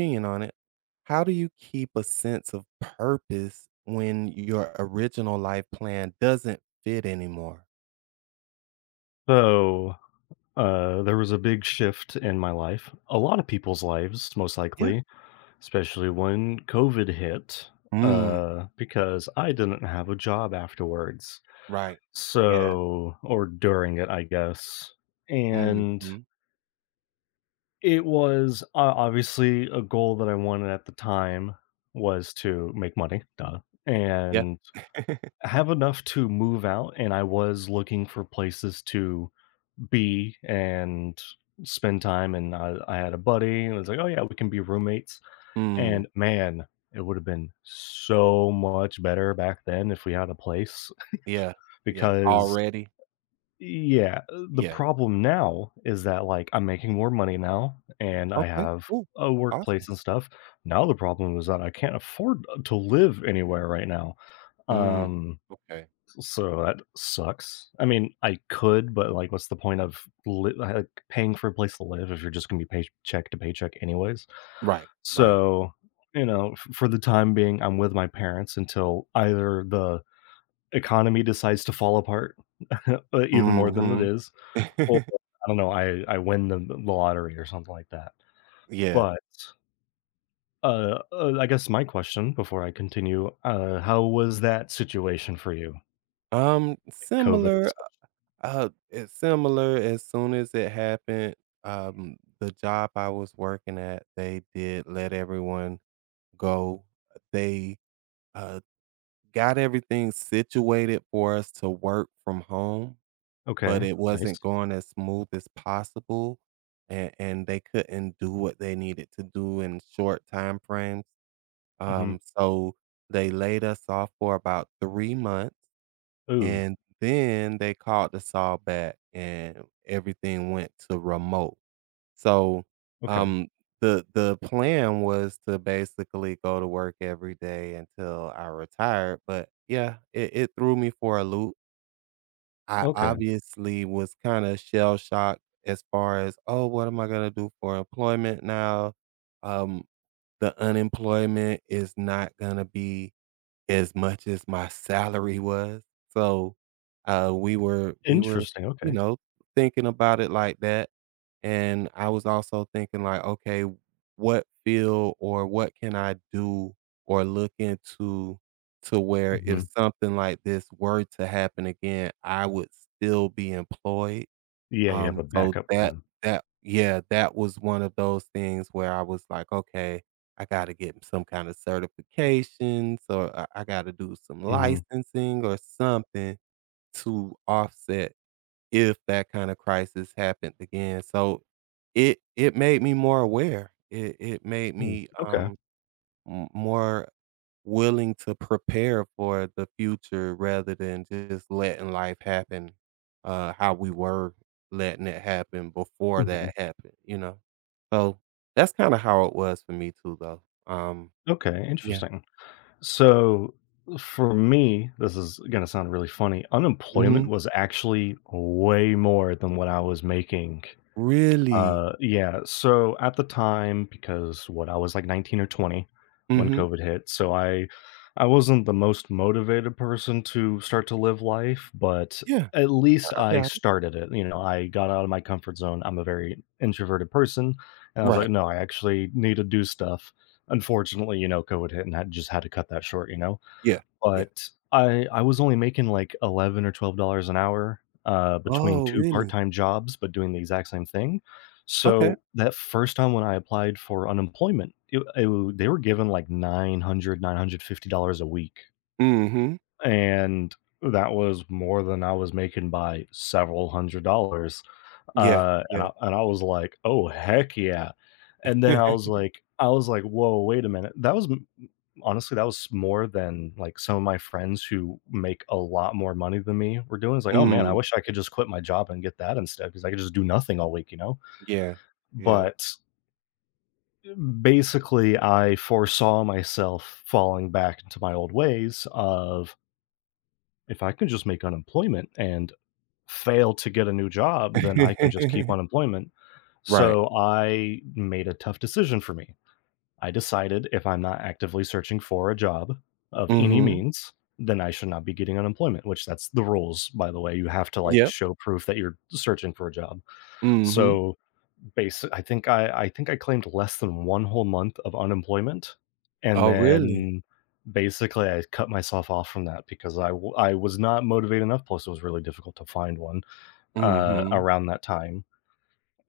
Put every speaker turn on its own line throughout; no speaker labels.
Opinion on it. How do you keep a sense of purpose when your original life plan doesn't fit anymore?
So, there was a big shift in my life, a lot of people's lives, most
Yeah.
likely, especially when COVID hit,
Mm,
because I didn't have a job afterwards.
right. Yeah.
So, or during it, I guess. And
Mhm.
it was obviously a goal that I wanted at the time was to make money, duh,
Yeah.
and have enough to move out. And I was looking for places to be and spend time. And I had a buddy, and it was like, oh yeah, we can be roommates.
Mm,
And man, it would have been so much better back then if we had a place
yeah. Yeah.
because
Already?
yeah, the
Yeah.
problem now is that like I'm making more money now and I
Okay.
have
Cool.
a
Awesome.
workplace and stuff. Now the problem is that I can't afford to live anywhere right now.
Mm,
Um
okay.
so that sucks. I mean, I could, but like, what's the point of like paying for a place to live if you're just going to be paycheck to paycheck anyways?
Right. Right.
So, for the time being, I'm with my parents until either the economy decides to fall apart uh, even more than it
Mhm.
is, or I don't know, I win the lottery or something like that.
Yeah.
But I guess my question before I continue, how was that situation for you?
Um,
COVID and
similar
stuff.
It's similar. As soon as it happened, the job I was working at, they did let everyone go. They uh, got everything situated for us to work from home, but
Okay,
it
nice.
wasn't going as smooth as possible, and, they couldn't do what they needed to do in short time frames.
Mm-hmm.
So they laid us off for about 3 months,
Ooh,
and then they called us all back and everything went to remote. So,
okay,
um, the plan was to basically go to work every day until I retired, but yeah, it threw me for a loop. I
okay.
obviously was kind of shell shocked as far as, oh, what am I gonna do for employment now? Um, the unemployment is not gonna be as much as my salary was. So, we were,
Interesting,
you
okay.
know, thinking about it like that, and I was also thinking like, "Okay, what field or what can I do or look into to where
Mhm.
if something like this were to happen again, I would still be employed?"
Yeah, you have
Um,
a
so
backup
that
plan.
that yeah, that was one of those things where I was like, "Okay, I gotta get some kind of certifications, or I gotta do some
Mhm.
licensing or something to offset if that kind of crisis happened again." So it made me more aware. It made
Mm,
me,
okay.
m more willing to prepare for the future rather than just letting life happen, how we were letting it happen before
Mhm.
that happened, you know? So, that's kinda how it was for me too, though.
Okay,
Yeah.
interesting. So, for me, this is gonna sound really funny, unemployment
Mhm.
was actually way more than what I was making.
Really?
Yeah, so at the time, because what, I was like 19 or 20 when
Mhm.
COVID hit, so I wasn't the most motivated person to start to live life, but
Yeah.
at
I
least
I
I
got it.
started it, you know, I got out of my comfort zone, I'm a very introverted person, and I was like,
Right.
"No, I actually need to do stuff." Unfortunately, you know, COVID hit and I just had to cut that short, you know?
Yeah. Yeah.
But I was only making, like, 11 or $12 an hour, between
Oh,
2
really?
part-time jobs, but doing the exact same thing.
Okay.
So, that first time when I applied for unemployment, it w they were given like, $950 a week,
Mhm.
and that was more than I was making by several hundred dollars.
Yeah.
Uh, and
Yeah.
I and I was like, "Oh, heck yeah." And then I was like I was like, "Whoa, wait a minute." That was m Honestly, that was more than, like, some of my friends who make a lot more money than me were doing. It's like, "Oh, man, I
Mm.
wish I could just quit my job and get that instead because I could just do nothing all week," you know?
Yeah. Yeah.
But basically, I foresaw myself falling back into my old ways of, "If I can just make unemployment and fail to get a new job, then I can just keep unemployment."
Right.
So I made a tough decision for me. I decided if I'm not actively searching for a job of any
Mhm.
means, then I should not be getting unemployment, which that's the rules, by the way. You have to like
Yep.
show proof that you're searching for a job.
Mhm.
So base I think I claimed less than one whole month of unemployment. And
Oh, really?
then basically I cut myself off from that because I was not motivated enough. Plus it was really difficult to find one
Mhm.
around that time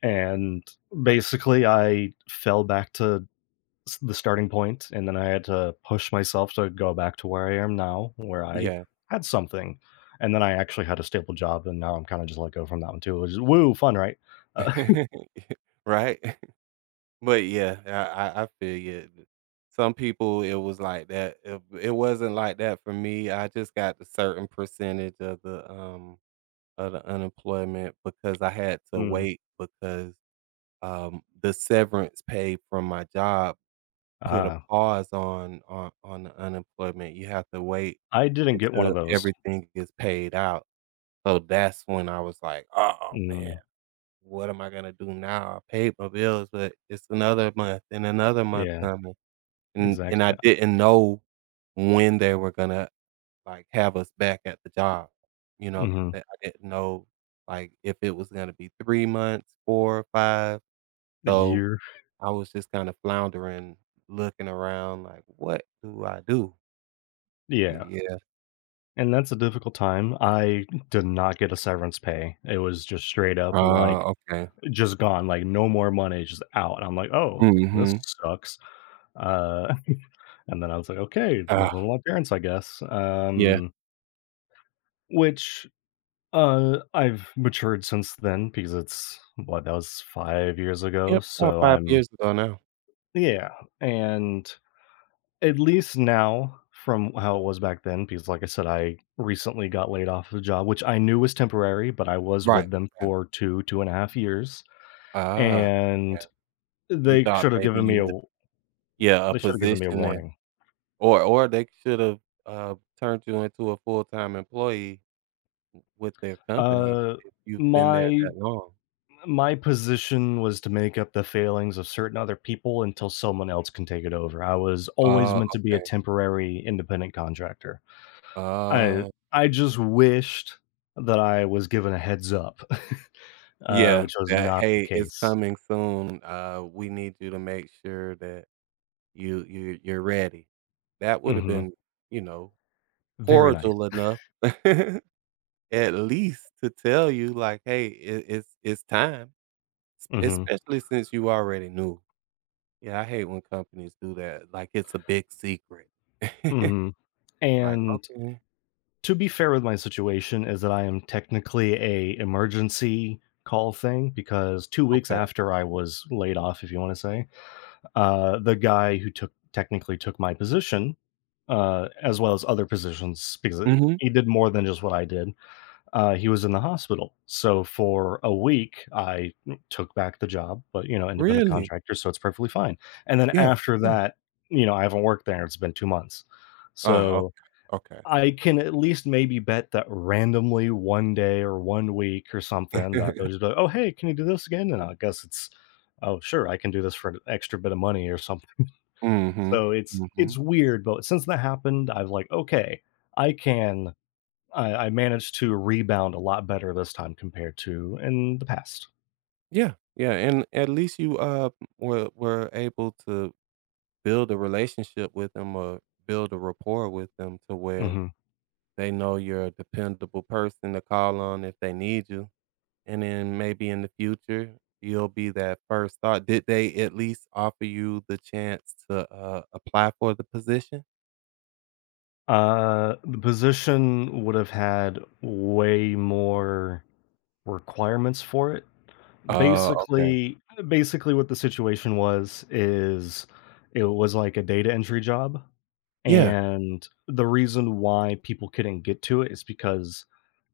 and basically I fell back to the starting point, and then I had to push myself to go back to where I am now, where I
Yeah.
had something, and then I actually had a stable job, and now I'm kind of just let go from that one too, which is woo fun, right? Uh,
Right? But, yeah, I feel you. Some people, it was like that. It wasn't like that for me. I just got a certain percentage of the unemployment because I had to
mm,
wait because, the severance pay from my job put a
ah,
pause on the unemployment. You have to wait
I didn't get one
until
of those.
everything gets paid out. So that's when I was like, "Oh, man,
Mm,
what am I gonna do now? I paid my bills, but it's another month and another month
yeah,
coming, and I
exactly.
didn't know when they were gonna, like, have us back at the job, you know?
Hmm.
That I didn't know, like, if it was gonna be 3 months, 4, 5."
A
So
year,
I was just kinda floundering, looking around like, "What do I do?" But
yeah.
yeah.
And that's a difficult time. I did not get a severance pay. It was just straight up like
Oh, okay.
just gone, like, no more money, just out, and I'm like, "Oh, this
Mhm.
sucks." Uh, and then I was like, "Okay, living
Ah,
with my parents, I guess."
yeah.
Which, I've matured since then because it's what, that was 5 years ago,
Yep, about
so
5
I'm
years ago now.
yeah, and at least now from how it was back then, because like I said, I recently got laid off of a job, which I knew was temporary, but I was
Right,
with them
right.
for two and a half years,
Ah, okay.
and
You
they
thought
should have
maybe
given me
you
a—
would, yeah, a
they should have given me a
position. And
warning.
or they should've, turned you into a full-time employee with their company
Uh,
if you've been there
my
that long.
my position was to make up the failings of certain other people until someone else can take it over. I was always
Oh,
meant to be a
okay.
temporary independent contractor. I
Oh,
I just wished that I was given a heads up,
yeah,
which was
that,
not the
"Hey, it's
case.
coming soon, we need you to make sure that you're ready." That would've
Mhm.
been, you know,
Very nice.
cordial enough at least to tell you like, "Hey, it's time," es
Mhm.
especially since you already knew. Yeah, I hate when companies do that, like it's a big secret.
Mhm.
Like,
And
"Okay,
to be fair with my situation is that I am technically a emergency call thing because 2 weeks
okay."
after I was laid off, if you want to say, the guy who took technically took my position, as well as other positions because
Mhm.
he did more than just what I did. He was in the hospital, so for a week I took back the job, but you know, independent
Really?
contractor, so it's perfectly fine. And then
Yeah,
after
yeah.
that, you know, I haven't worked there; it's been 2 months,
Oh,
so
okay, okay.
I can at least maybe bet that randomly one day or one week or something that they'll just be like, "Oh, hey, can you do this again?" And I guess it's, "Oh, sure, I can do this for an extra bit of money or something."
Mhm,
So it's
mhm.
weird, but since that happened, I've like, okay, I can I managed to rebound a lot better this time compared to in the past.
Yeah, yeah, and at least you, were were able to build a relationship with them or build a rapport with them to where
Hmm.
they know you're a dependable person to call on if they need you. And then maybe in the future, you'll be that first thought. Did they at least offer you the chance to, apply for the position?
The position would have had way more requirements for it.
Oh, okay.
Basically basically what the situation was is it was like a data entry job,
Yeah.
and the reason why people couldn't get to it is because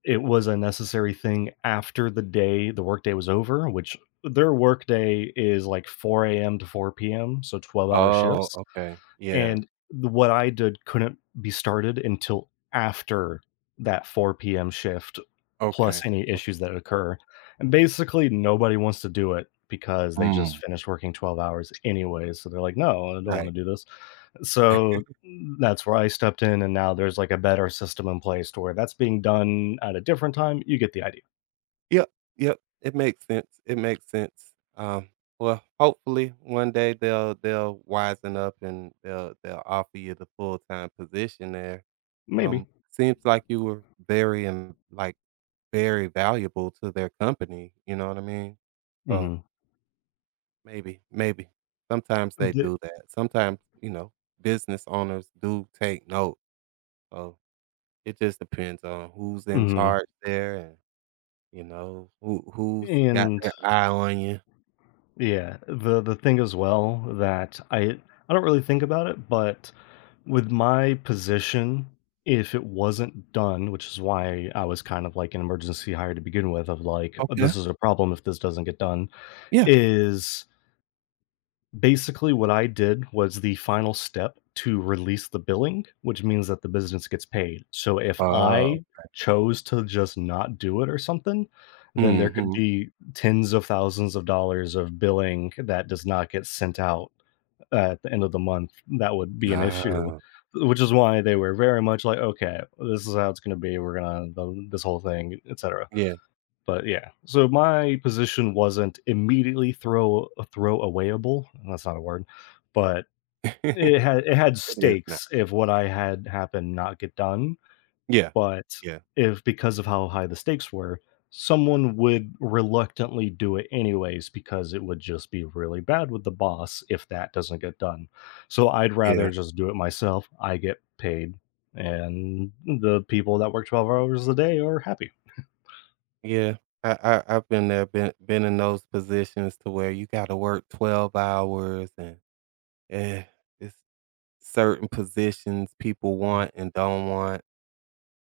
it was a necessary thing after the workday was over, which their workday is like 4 AM to 4 PM, so 12-hour
Oh,
shifts.
okay. Yeah.
And the what I did couldn't be started until after that 4 PM shift,
Okay.
plus any
O
issues that occur, and basically, nobody wants to do it because they just
mm,
finished working 12 hours anyway, so they're like, "No, I don't wanna
right.
do this." So, that's where I stepped in, and now there's, like, a better system in place to where that's being done at a different time, you get the idea.
Yep, yep, it makes sense, it makes sense. Well, hopefully, one day they'll wisen up and they'll offer you the full-time position there.
Maybe.
Um, seems like you were very in like very valuable to their company, you know what I mean? So,
Mhm.
maybe maybe. Sometimes they
The
do that. Sometimes, you know, business owners do take note. So, it just depends on who's in
mhm.
charge there and, you know, who's got
And
their eye on you.
yeah, the thing as well that I— I don't really think about it, but with my position, if it wasn't done, which is why I was kind of like an emergency hire to begin with, of like, "Oh,
Okay.
this is a problem if this doesn't get done,"
Yeah.
is basically what I did was the final step to release the billing, which means that the business gets paid. So if
Oh.
I chose to just not do it or something, then there could
Mhm.
be tens of thousands of dollars of billing that does not get sent out at the end of the month, that would be an issue,
Ah.
which is why they were very much like, "Okay, this is how it's gonna be. We're gonna this whole thing, etc."
Yeah.
But yeah, so my position wasn't immediately throw awayable. That's not a word, but it had
It is now.
stakes if what I had happened not get done.
Yeah.
But
Yeah.
if because of how high the stakes were, someone would reluctantly do it anyways because it would just be really bad with the boss if that doesn't get done. So I'd rather
Yeah.
just do it myself. I get paid and the people that work 12 hours a day are happy.
Yeah, I, I I've been there, been in those positions to where you got to work 12 hours and eh, it's certain positions people
Mm.
want and don't want.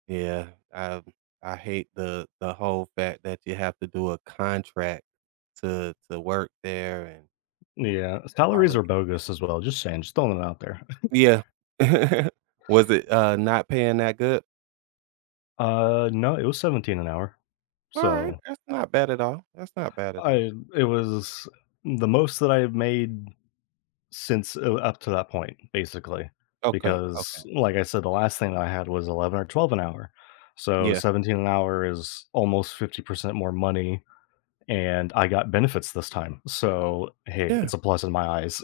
Yeah, I hate the whole fact that you have to do a contract to work there and
Yeah,
all
salaries
of.
are bogus as well, just saying, just throwing it out there.
Yeah. Was it not paying that good?
No, it was 17 an hour.
All right,
So,
that's not bad at all. That's not bad at all.
I it was the most that I made since up to that point, basically,
Okay, okay.
because like I said, the last thing I had was 11 or 12 an hour. So
Yeah.
17 an hour is almost 50% more money, and I got benefits this time. So, hey,
Yeah.
it's a plus in my eyes.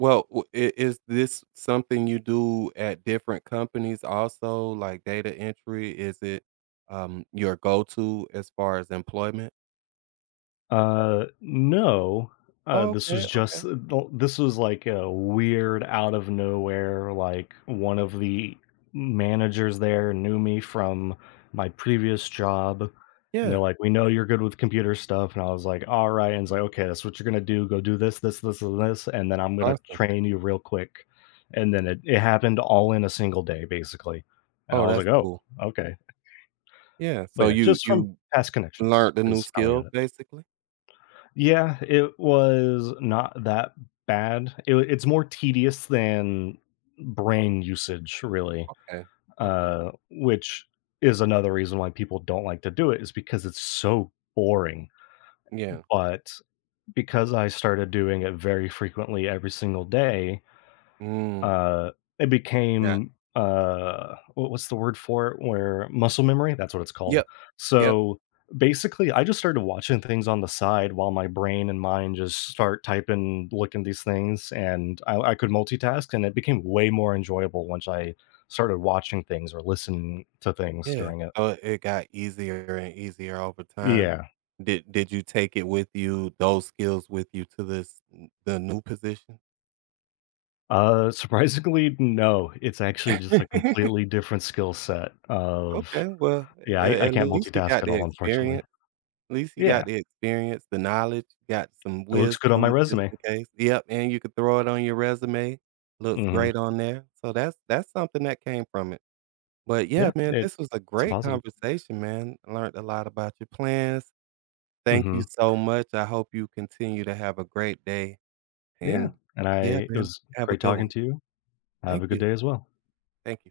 Well, w I is this something you do at different companies also, like data entry? Is it, your go-to as far as employment?
No. Uh,
Oh,
this was
okay, okay.
just this was like a weird out of nowhere, like one of the managers there knew me from my previous job and they're
Yeah,
like we know you're good with computer stuff and I was like all right and it's like okay that's what you're gonna do go do this this this and this and then I'm gonna
awesome.
train you real quick and then it happened all in a single day basically and I
Oh,
was like
that's
oh
cool.
okay
Yeah,
but
so
yeah just from
you
past connections
learned the new
is how I got
skill
it.
basically?
Yeah, it was not that bad. It's more tedious than brain usage, really,
Okay, okay.
which is another reason why people don't like to do it is because it's so boring.
Yeah.
But because I started doing it very frequently every single day,
Mm,
uh, it
got
became, what's the word for it? Where muscle memory? That's what it's called.
Yep, yep,
So basically, I just started watching things on the side while my brain and mind just start typing, looking at these things, and I could multitask, and it became way more enjoyable once I started watching things or listening to things
yeah.
during it.
So it got easier and easier over time.
Yeah.
Did you take it with you, those skills with you to this n the new position?
Surprisingly, no. It's actually just a completely different skill set of
Okay, well,
yeah, I,
a
I
at
can't
least you
multitask
got
at
the
all,
experience.
unfortunately.
At least you got
Yeah.
the experience, the knowledge, you got some
It looks good on my
wisdom just
resume.
in case. Yep, and you could throw it on your resume. Looks
Mhm.
great on there. So that's something that came from it. But yeah,
Yeah,
man,
it
this was a
it's a
great
positive.
conversation, man. I learned a lot about your plans. Thank you
Mhm.
so much. I hope you continue to have a great day.
Yeah,
And
and I
yeah,
it
man,
was
have a
great
good
talking
one.
to you. Have
Thank
a good
you.
day as well.
Thank you.